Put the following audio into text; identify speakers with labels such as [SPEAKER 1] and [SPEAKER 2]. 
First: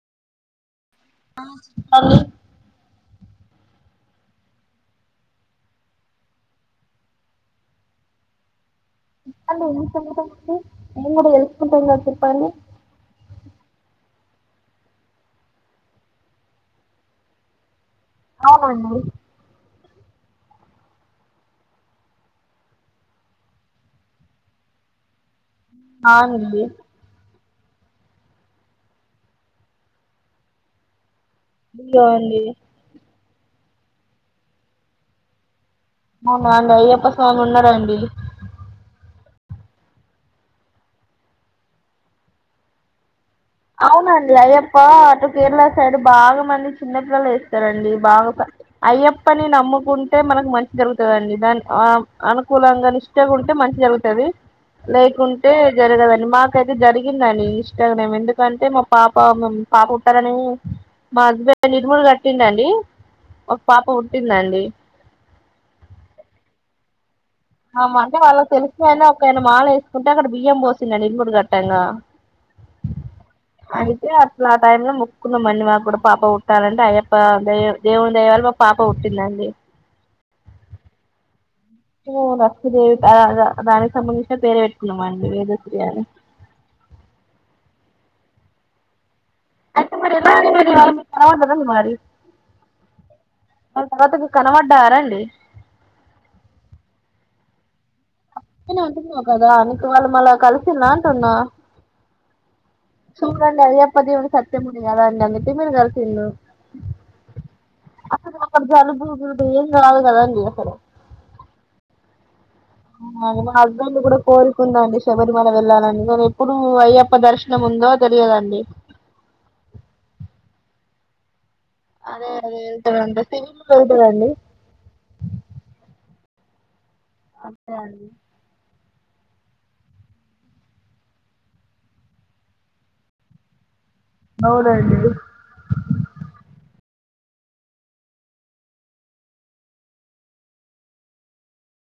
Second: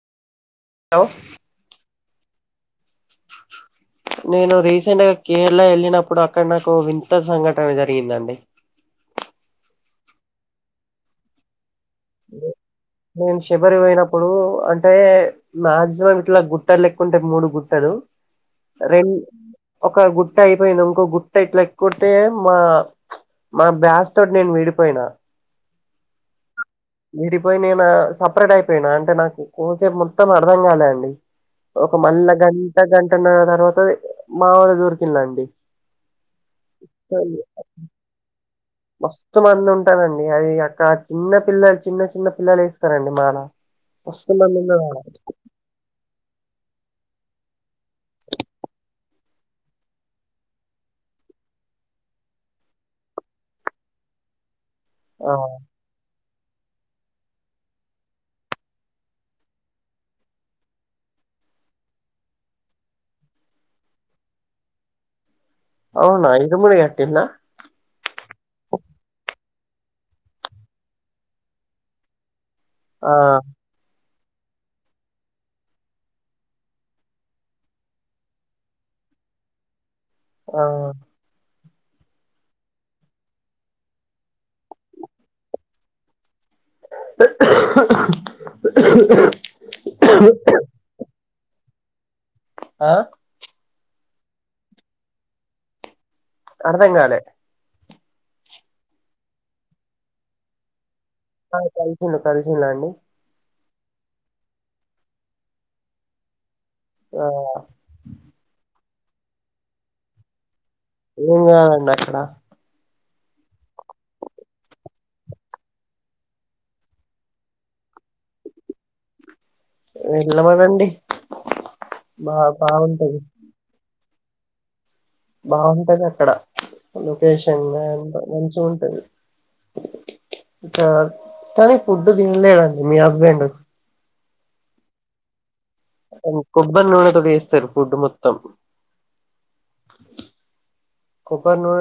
[SPEAKER 1] Hello
[SPEAKER 2] ఆ హాలి
[SPEAKER 1] నేను రీసెంట్ గా కేరళ ఎళ్ళినప్పుడు అక్కడ నాకు వింత సంఘటన జరిగిందండి
[SPEAKER 2] అండి ఏం సంఘటన అండి మేము గూడ తెల్సు కుంటంగా చెప్పండి
[SPEAKER 1] నేను శబరి పోయినప్పుడు అంటే మాక్సిమం ఇట్లా గుట్టలు లెక్క ఉంటే మూడు గుట్టలు
[SPEAKER 2] అవునండి
[SPEAKER 1] రెం ఒక గుట్ట అయిపోయింది ఇంకో గుట్ట ఇట్లా ఎక్కుతే మా మా బ్యాచ్ తోటి నేను విడిపోయినా
[SPEAKER 2] ఆనింది
[SPEAKER 1] విడిపోయి నేను సపరేట్ అయిపోయినా అంటే నాకు కోసేపు మొత్తం అర్థం కాలే అండి ఒక
[SPEAKER 2] ఇదిగో
[SPEAKER 1] మల్ల
[SPEAKER 2] అండి
[SPEAKER 1] గంట గంట పెన్న తర్వాత మా వాళ దూరికి వెళ్ళ అండి
[SPEAKER 2] అవునా అం అయ్యప్ప స్వామి ఉన్నారండి
[SPEAKER 1] మస్తు మంది ఉంటనండి అది అక్కడ చిన్న పిల్లలు చిన్న చిన్న పిల్లలు వేస్తారండి మాల మస్తు
[SPEAKER 2] అవునండి
[SPEAKER 1] మంది
[SPEAKER 2] అయ్యప్ప
[SPEAKER 1] ఉన్నారు ఆడ.
[SPEAKER 2] అటు కేరళ సైడ్ బాగా మంది చిన్నపిల్లలు వేస్తారండి బాగా అయ్యప్పని నమ్ముకుంటే మనకు మంచి జరుగుతదండి దాని ఆ అనుకూలంగా నిస్టగా ఉంటే మంచి జరుగుతుంది
[SPEAKER 1] ఆ
[SPEAKER 2] లేకుంటే జరగదండి మా అయితే జరిగిందని ఇష్టగ్రం ఎందుకు అంటే మా పాప పాప ఉుట్టారని మా హస్బెండ్ ఇరుముడి కట్టిండండి ఒక పాప పుట్టిందండి
[SPEAKER 1] అవునా ఇరుముడి గట్టిండ్రా
[SPEAKER 2] అ అంటే వాళ్ళకి తెలిసయినా ఒకనా మాాల వేసుకుంటే అక్కడ బియ్యం పోసిందను ఇరుముడి గట్టంగా
[SPEAKER 1] ఆ
[SPEAKER 2] అయితే అట్లా ఆ టై లో ముక్కుంద మీ మాకు కూడా పాప పుట్టాలండి అయ్యప్ప ద దేవుని దైవాాల మా పాప పుట్టిందండి
[SPEAKER 1] ఆ
[SPEAKER 2] లక్ష్మీదేవి దానికి సంబంధించిన పేరు పెట్టుకున్నామ అండి వేదశ్రీ అని అంత మ స అ
[SPEAKER 1] ఆ
[SPEAKER 2] తర్వాత కనబడ్డా ఆారంండి
[SPEAKER 1] అడదెంగాల
[SPEAKER 2] అని అంటున్నావు కదా నక వాళ్ళు మళ్ళ కలిసిిన
[SPEAKER 1] ఆ కలిసి కలిసిలా అండి
[SPEAKER 2] పదివుని సత్య ముడిగాలాడిదంది త మరు గలిసలు
[SPEAKER 1] ఆ
[SPEAKER 2] గు ద ద కదండి ఫర
[SPEAKER 1] ఏంగ ఉన్నప్పుడ
[SPEAKER 2] అ మా అబ్బలు కూడా కోలుకుందాండి శబరిమల వెళ్ళాలని కానీ ఎప్పుడు అయ్యప్ప దర్శనం ఉందో తెలియదండి
[SPEAKER 1] వెల్ల మండి
[SPEAKER 2] అదే అదేతారు అంత సి దండి
[SPEAKER 1] బాగుంటది అక్కడ లొకేషన్
[SPEAKER 2] అంతే అండి
[SPEAKER 1] ఎంత మంచి ఉంటుది ఇ కానీ ఫుడ్డు తినలేడంండి మీ హస్బెండ్
[SPEAKER 2] నోడయితేది
[SPEAKER 1] కొబ్బరి నూనెతో వేస్తారు ఫుడ్ మొత్తం కొబ్బరి నూనె